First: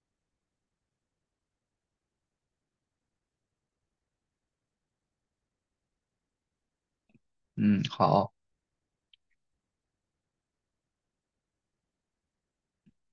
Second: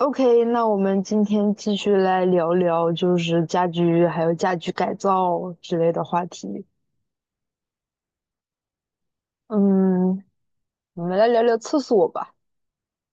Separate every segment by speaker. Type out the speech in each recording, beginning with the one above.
Speaker 1: OK,那我们今天继续来聊聊，就是家居还有家居改造之类的话题。
Speaker 2: 嗯，好，
Speaker 1: 嗯，我们来聊聊厕所吧。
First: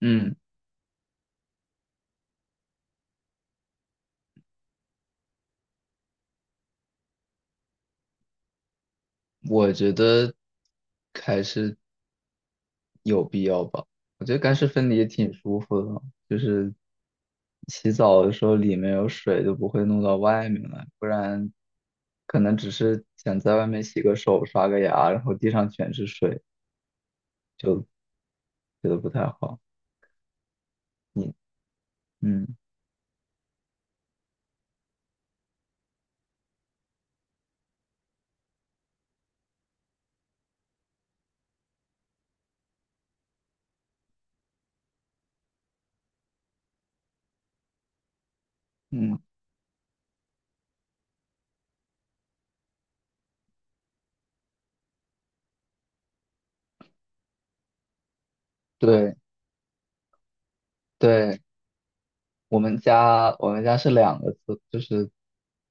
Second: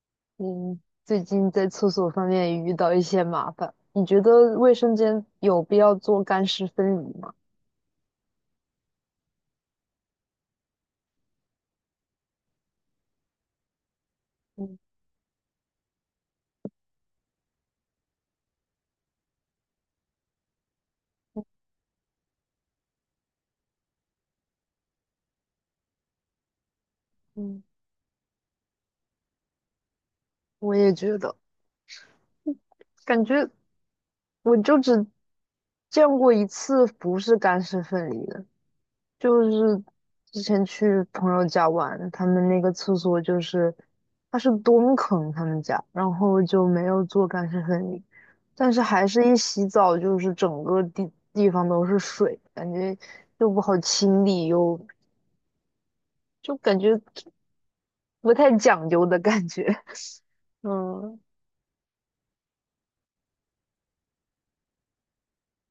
Speaker 2: 嗯，
Speaker 1: 嗯，最近在厕所方面也遇到一些麻烦，你觉得卫生间有必要做干湿分离吗？
Speaker 2: 我觉得还是有必要吧。我觉得干湿
Speaker 1: 嗯
Speaker 2: 分离也挺舒服的，就是洗澡的时候里面有水就不会弄到外面来，不然可能只是想在外面洗个手、刷个牙，然后地上全是水，
Speaker 1: 嗯，
Speaker 2: 就觉得不太好。
Speaker 1: 我也觉
Speaker 2: 你，
Speaker 1: 得，
Speaker 2: 嗯
Speaker 1: 感觉我就见过一次不是干湿分离的，就是之前去朋友家玩，他们那个厕所就是，它是蹲坑，他们家，然后就没有做干湿分离，但是还
Speaker 2: 嗯，
Speaker 1: 是一洗澡就是整个地方都是水，感觉又不好清理，又就感觉不太讲究
Speaker 2: 对
Speaker 1: 的感觉。嗯
Speaker 2: 对，我们家是两个厕，就是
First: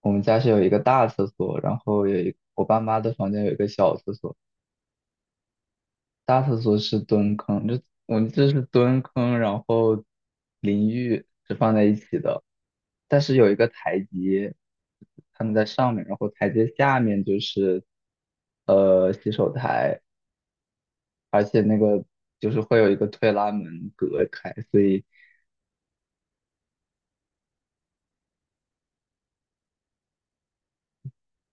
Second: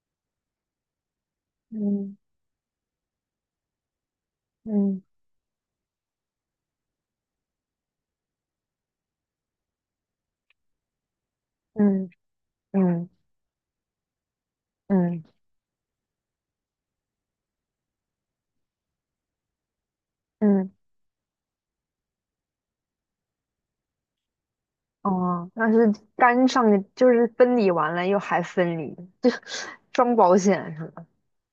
Speaker 2: 我们家是有一个大厕所，然后
Speaker 1: 嗯
Speaker 2: 有我爸妈的房间有一个小厕所。
Speaker 1: 嗯
Speaker 2: 大厕所是蹲坑，我们这是蹲坑，然后淋浴是放在一
Speaker 1: 嗯
Speaker 2: 起的，
Speaker 1: 嗯
Speaker 2: 但是有一个台阶，
Speaker 1: 嗯
Speaker 2: 他们在上面，然后台阶下面就是洗手台，
Speaker 1: 嗯，
Speaker 2: 而且那个就是会有一个推拉门隔开，所以
Speaker 1: 哦，但是干上就是分离完了又还分离，就装保险是吧？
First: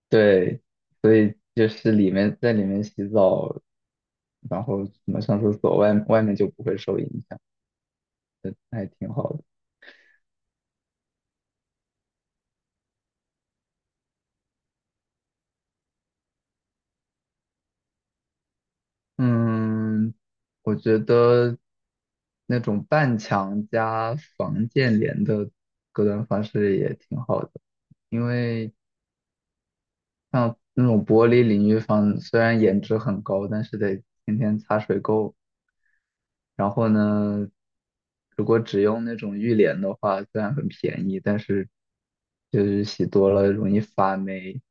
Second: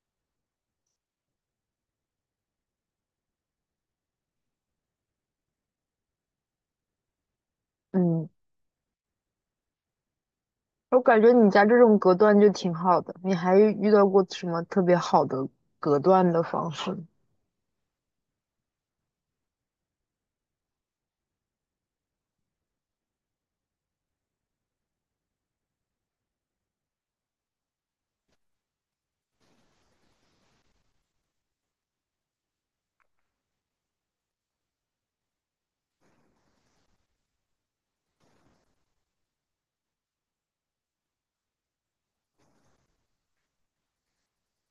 Speaker 2: 对，所以就是在里面洗澡，然后什么上厕所，外面就不会受影响，
Speaker 1: 嗯。
Speaker 2: 还挺好的。
Speaker 1: 我感觉你家这种隔断就挺好的，你还遇到过什么特别好的隔断的方式吗？
Speaker 2: 嗯，我觉得那种半墙加防溅帘的隔断方式也挺好的，因为像那种玻璃淋浴房，虽然颜值很高，但是得天天擦水垢。然后呢，如果只用那种浴帘的话，虽然很便宜，但是就是洗多了容易发霉。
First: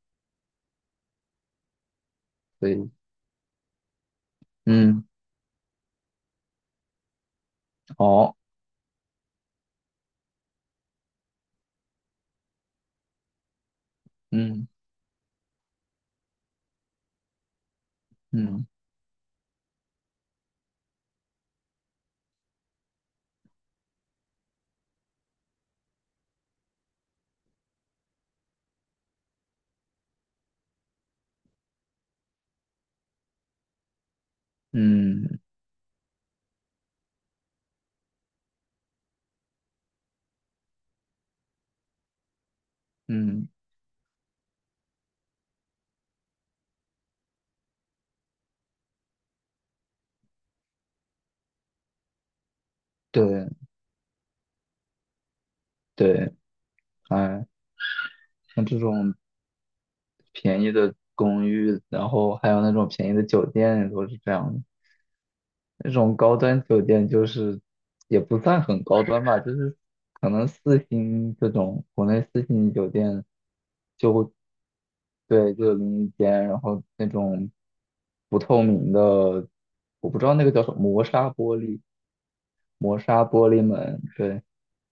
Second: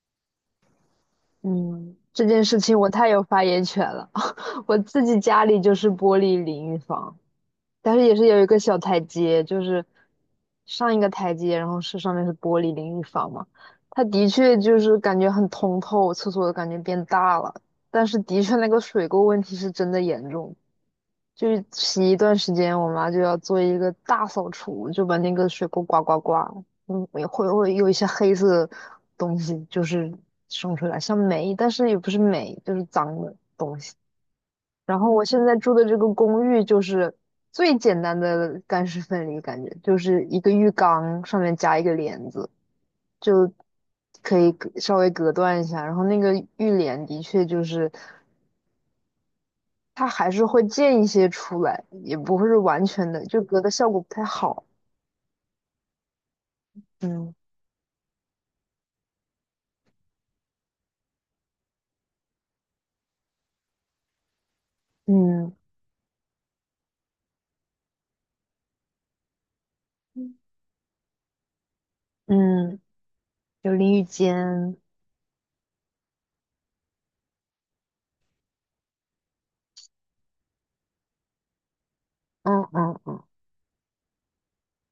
Speaker 1: 嗯，这件事
Speaker 2: 所
Speaker 1: 情我
Speaker 2: 以，
Speaker 1: 太有发言权了。我自
Speaker 2: 嗯，
Speaker 1: 己家里就是玻璃淋浴房，但是也是
Speaker 2: 哦，
Speaker 1: 有一个小台阶，就是上一个台阶，然后是上面是玻璃淋浴房嘛。它的确
Speaker 2: 嗯
Speaker 1: 就是感觉很通透，厕所的感觉变大了，但是的确
Speaker 2: 嗯
Speaker 1: 那个水垢问题是真的严重。就是洗一段时间，我妈就要做一个大扫除，就把那个水沟刮刮刮，嗯，也会有一些黑色东西，就是生出来，像霉，但是也不是霉，就是脏的。然后我
Speaker 2: 嗯
Speaker 1: 现在住的这个公寓就是最简单的干湿分离，感觉就是一个浴缸上面加一个帘子，
Speaker 2: 嗯，
Speaker 1: 就可以稍微隔断一下。然后那个浴帘的确就是。它还是会溅一些出来，也不会是完全的，就
Speaker 2: 对
Speaker 1: 隔的效果不太好。
Speaker 2: 对，
Speaker 1: 嗯
Speaker 2: 哎。像这种便宜的公寓，然后还有那种便宜的酒店都是这样的。
Speaker 1: 嗯
Speaker 2: 那种高端酒店就是也不算很高端吧，就是可能四星这种国内四星
Speaker 1: 嗯，
Speaker 2: 酒店
Speaker 1: 有淋浴
Speaker 2: 就会
Speaker 1: 间，
Speaker 2: 对，就有淋浴间，然后那种不透明的，我不知道那个叫什么，磨砂玻璃，
Speaker 1: 嗯
Speaker 2: 磨
Speaker 1: 嗯
Speaker 2: 砂
Speaker 1: 嗯
Speaker 2: 玻璃门，对，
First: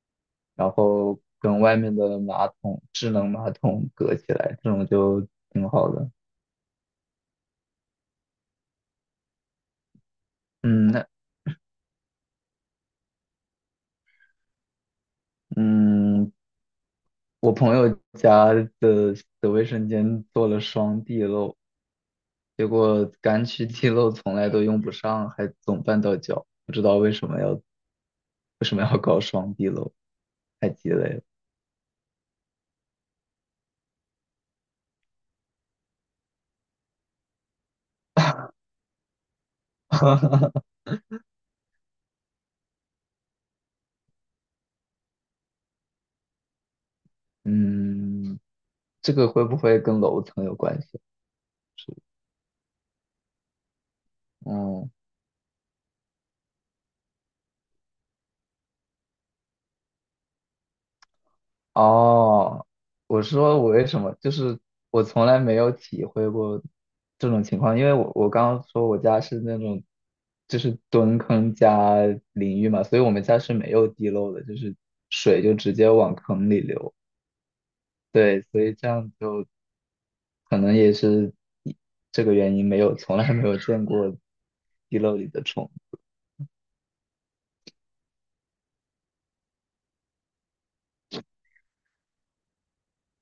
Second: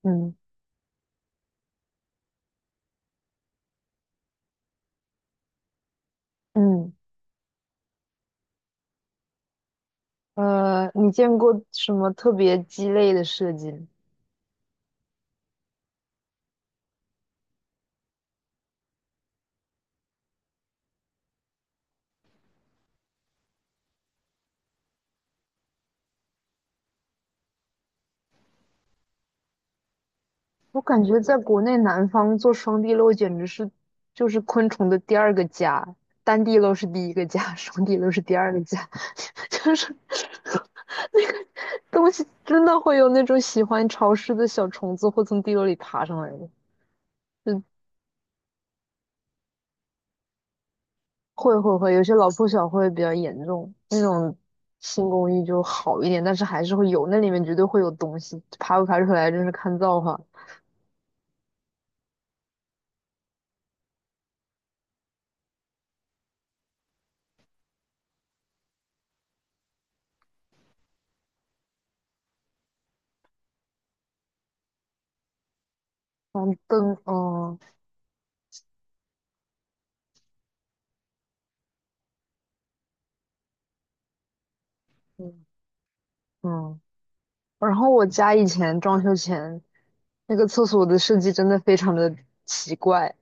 Speaker 1: 嗯
Speaker 2: 然后跟外面的马桶，智能马桶隔起来，这种就挺好的。
Speaker 1: 嗯，
Speaker 2: 嗯，那
Speaker 1: 你见过什么特别鸡肋的设计吗？
Speaker 2: 嗯，我朋友家的的卫生间做了双地漏，结果干区地漏从来都用不上，还总绊到脚，不知道为什么要搞双地漏，太
Speaker 1: 我
Speaker 2: 鸡
Speaker 1: 感
Speaker 2: 肋
Speaker 1: 觉
Speaker 2: 了。
Speaker 1: 在国内南方做双地漏简直是就是昆虫的第二个家，单地漏是第一个家，双地漏是第二个家。就是 那个东西真的会有那种喜欢潮湿的小虫子，会从地沟里爬上来的。嗯，
Speaker 2: 嗯，这个会不会跟楼层有关系？
Speaker 1: 会会会，
Speaker 2: 是，
Speaker 1: 有些老破小会比较严重，那种
Speaker 2: 嗯，
Speaker 1: 新公寓就好一点，但是还是会有，那里面绝对会有东西，爬不爬出来真是看造化。
Speaker 2: 哦，我说我为什么，就是从来没有体会过这种情况，因为我刚刚说我家是那种就是蹲坑加淋浴嘛，所以我们家是没有地漏的，就是水就直接往坑
Speaker 1: 黄
Speaker 2: 里流。
Speaker 1: 灯，嗯
Speaker 2: 对，所以这样就可能也是一这个原因，没有从来没有见过地漏里的
Speaker 1: 嗯
Speaker 2: 虫。
Speaker 1: 嗯。然后我家以前装修前那个厕所的设计真的非常的奇怪，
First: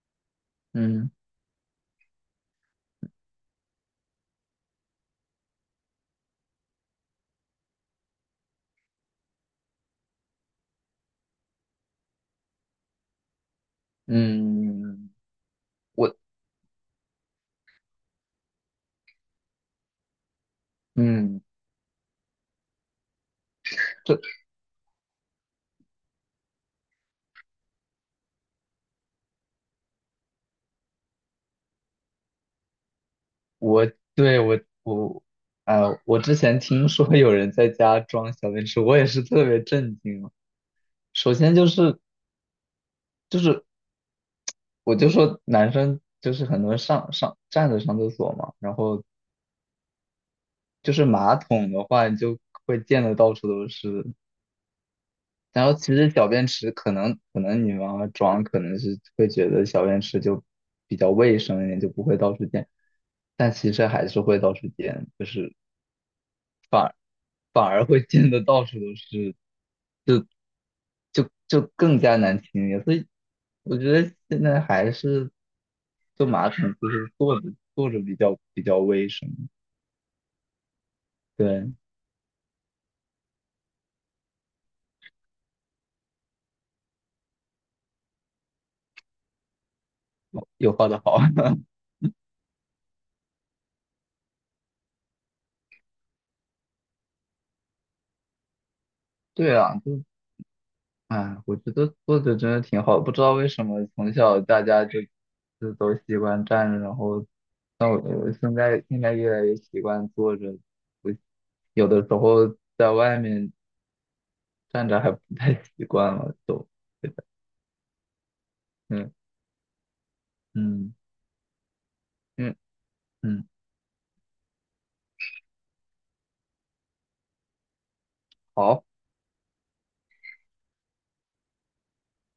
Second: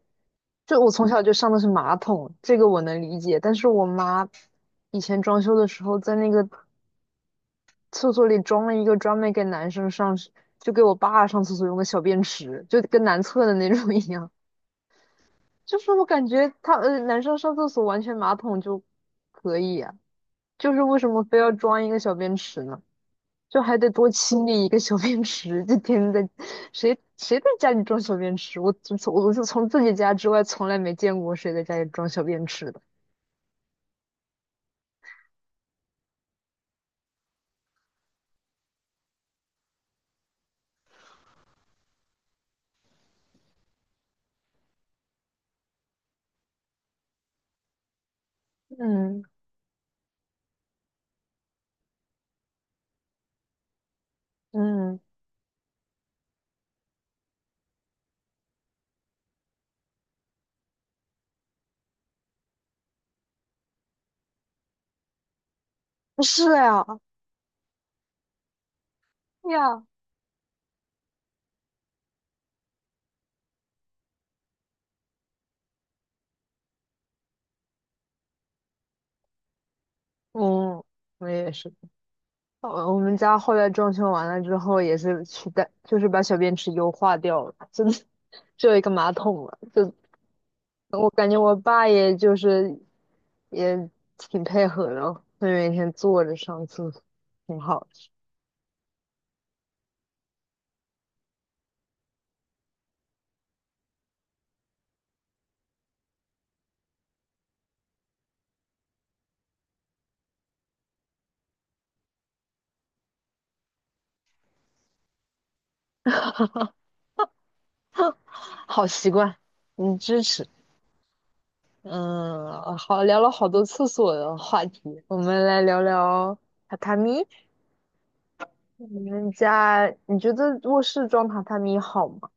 Speaker 1: 就我从
Speaker 2: 嗯
Speaker 1: 小就上的是马桶，这个我能理解。但是我妈以前装修的时候，在那个厕所里装了一个专门给男生上，就给我爸上厕所用的小便池，就跟男厕的那种一样。
Speaker 2: 嗯，嗯
Speaker 1: 就是我
Speaker 2: 我
Speaker 1: 感觉他男生上厕所完全马桶就可以啊，就是为什么非
Speaker 2: 嗯。
Speaker 1: 要装一个小便池呢？就还得多
Speaker 2: 这。
Speaker 1: 清理一个小便池，就天天在谁在家里装小便池？我从从自己家之外从来没见过谁在家里装小便池的。
Speaker 2: 我对我呃，我之前听说有人在家装小便池，我也是特别震惊啊首先就是就是我就说男生就是很多人上站着上厕所嘛，然后
Speaker 1: 嗯，
Speaker 2: 就是马桶的话你就会溅得到处都是。
Speaker 1: 嗯，
Speaker 2: 然后其实小便池可能可能你妈妈装可能是会觉得小便池就比较卫生一点，就不会到处溅，但其实还是会到处溅，就是
Speaker 1: 是呀，
Speaker 2: 反而会溅得到处都是。
Speaker 1: 对呀，
Speaker 2: 就更加难听一点。所以我觉得现在还是坐马桶就是坐着坐着比较卫生。
Speaker 1: 嗯，我也
Speaker 2: 对，
Speaker 1: 是。我我们家后来装修完了之后，也是取代，就是把小便池优化掉了，真的 只有一个马桶了。就
Speaker 2: 哦有画的
Speaker 1: 我
Speaker 2: 好。
Speaker 1: 感觉我 爸也就是也挺配合的哦，会每天坐着上厕所，挺好的，
Speaker 2: 对啊，就哎，我觉得坐着真的挺好的不知道为什么从小大家就都习惯站着，然后那我现在越来越习惯坐着，我有的时候在外面站着还不太习惯了，都对的，
Speaker 1: 好习
Speaker 2: 嗯
Speaker 1: 惯，嗯，支持。
Speaker 2: 嗯嗯
Speaker 1: 嗯，好，聊了
Speaker 2: 嗯，
Speaker 1: 好多厕所的话题，我们来聊聊榻榻米。
Speaker 2: 好。
Speaker 1: 你们家，你觉得卧室装榻榻米好吗？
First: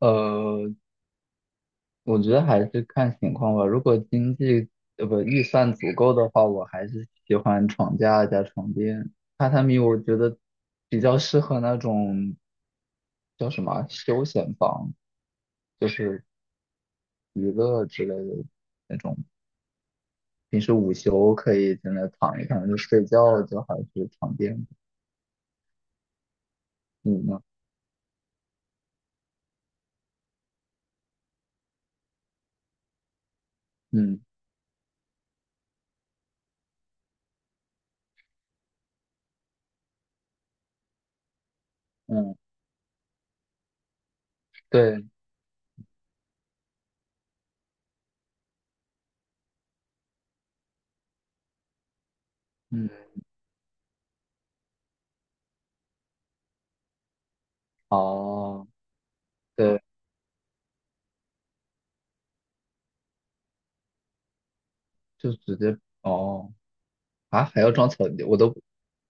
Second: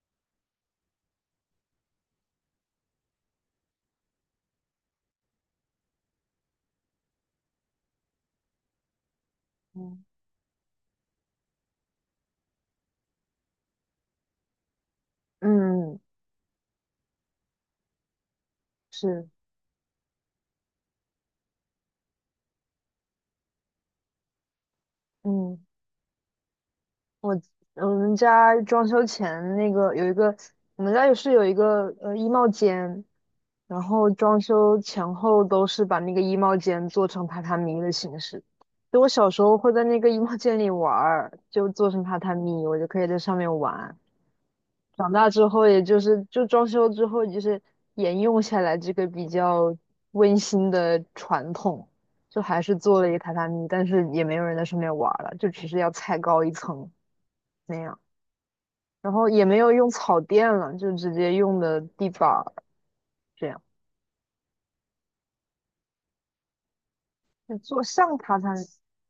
Speaker 2: 呃，我觉得还是看情况吧。如果经济呃不预算足够的话，我还是喜欢床架加床垫。榻榻米我
Speaker 1: 嗯
Speaker 2: 觉得比较适合那种叫什么啊休闲房，就
Speaker 1: 嗯，
Speaker 2: 是娱乐之类的那种。
Speaker 1: 是，
Speaker 2: 平时午休可以在那躺一躺，就睡觉就还是床垫。
Speaker 1: 嗯，
Speaker 2: 你
Speaker 1: 我
Speaker 2: 呢？
Speaker 1: 我们家装修前那个有一个，我们家也是有一个衣帽间，然后
Speaker 2: 嗯
Speaker 1: 装修前后都是把那个衣帽间做成榻榻米的形式。就我小时候会在那个衣帽间里玩儿，就做成榻
Speaker 2: 嗯，
Speaker 1: 榻米，我就可以在上面玩。
Speaker 2: 对，
Speaker 1: 长大之后，也就是就装修之后，就是沿用下来这个比较温馨的传统，就还是
Speaker 2: 嗯，
Speaker 1: 做了一个榻榻米，但是也没有人在上面玩儿了，就只是要踩高一层那样，
Speaker 2: 哦，
Speaker 1: 然后也没有
Speaker 2: 对，
Speaker 1: 用草垫了，就直接用的地板儿这样，
Speaker 2: 就直接哦啊，
Speaker 1: 就
Speaker 2: 还要
Speaker 1: 做
Speaker 2: 装
Speaker 1: 上
Speaker 2: 草地，
Speaker 1: 榻榻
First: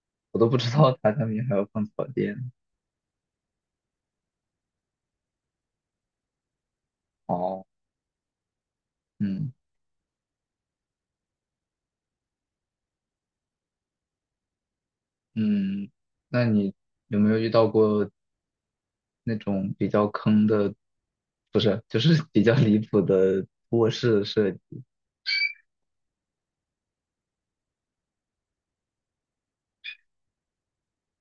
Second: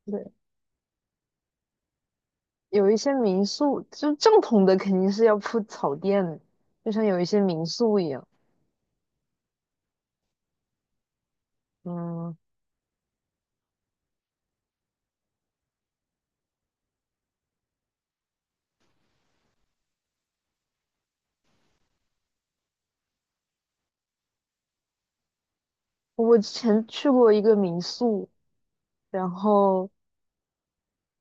Speaker 1: 米。对，
Speaker 2: 我都不知道榻榻米还要放草垫。
Speaker 1: 有一些民宿就正统的肯定是要铺草垫的，就像有一些民
Speaker 2: 哦，
Speaker 1: 宿一样。
Speaker 2: 嗯
Speaker 1: 嗯，
Speaker 2: 嗯，那你有没有遇到过那种比较坑的，不是，就是 比较离谱的卧室设计？
Speaker 1: 我之前去过一个民宿，然后。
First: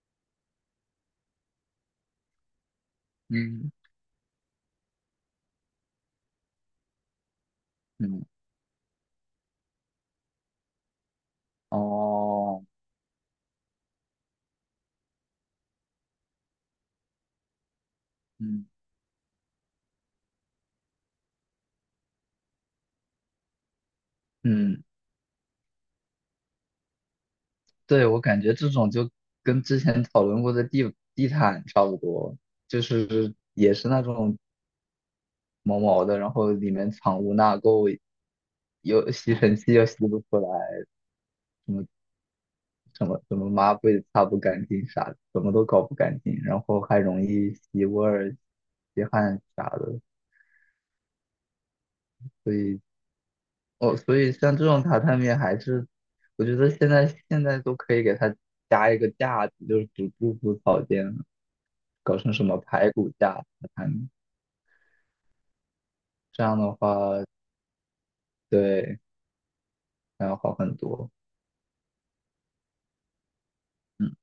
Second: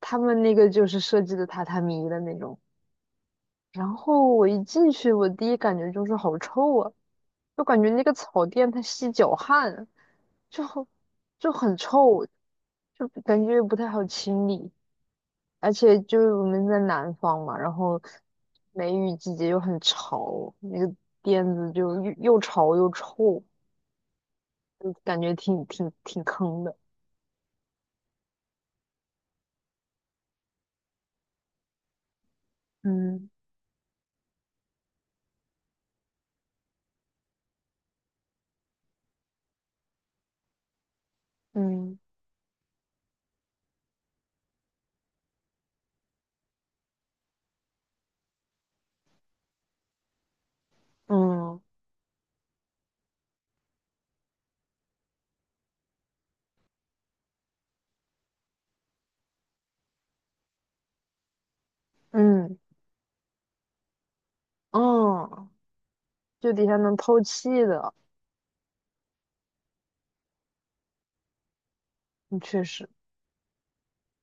Speaker 1: 他们那个就是设计的榻榻米的那种。
Speaker 2: 嗯
Speaker 1: 然后我一进去，我第一感觉就是好臭啊，就感觉那个
Speaker 2: 嗯，
Speaker 1: 草垫它吸脚汗，就好就很臭，
Speaker 2: 哦，
Speaker 1: 就感觉不太好清理。而且就是我们在南方嘛，然后
Speaker 2: 嗯
Speaker 1: 梅雨季节又很潮，那个垫子就又潮又臭，
Speaker 2: 嗯，
Speaker 1: 就感觉挺坑的。
Speaker 2: 对，我感觉这种就跟之前讨论过的地毯差不多，就
Speaker 1: 嗯
Speaker 2: 是也是那种毛毛的，然后里面藏污纳垢，又吸尘器又吸不出来。
Speaker 1: 嗯
Speaker 2: 什么怎么抹布也擦不干净啥的，怎么都搞不干净，然后还容易吸味儿、吸汗啥的，
Speaker 1: 嗯
Speaker 2: 所以哦，所以像这种榻榻米还是，我觉得现在都可以给它加一个架子，就是只不铺草垫，搞成什么
Speaker 1: 嗯
Speaker 2: 排骨架榻榻米，
Speaker 1: 嗯，
Speaker 2: 这
Speaker 1: 就
Speaker 2: 样
Speaker 1: 底
Speaker 2: 的
Speaker 1: 下能
Speaker 2: 话
Speaker 1: 透气的，
Speaker 2: 对，那要好很多。
Speaker 1: 嗯确实。
Speaker 2: 嗯。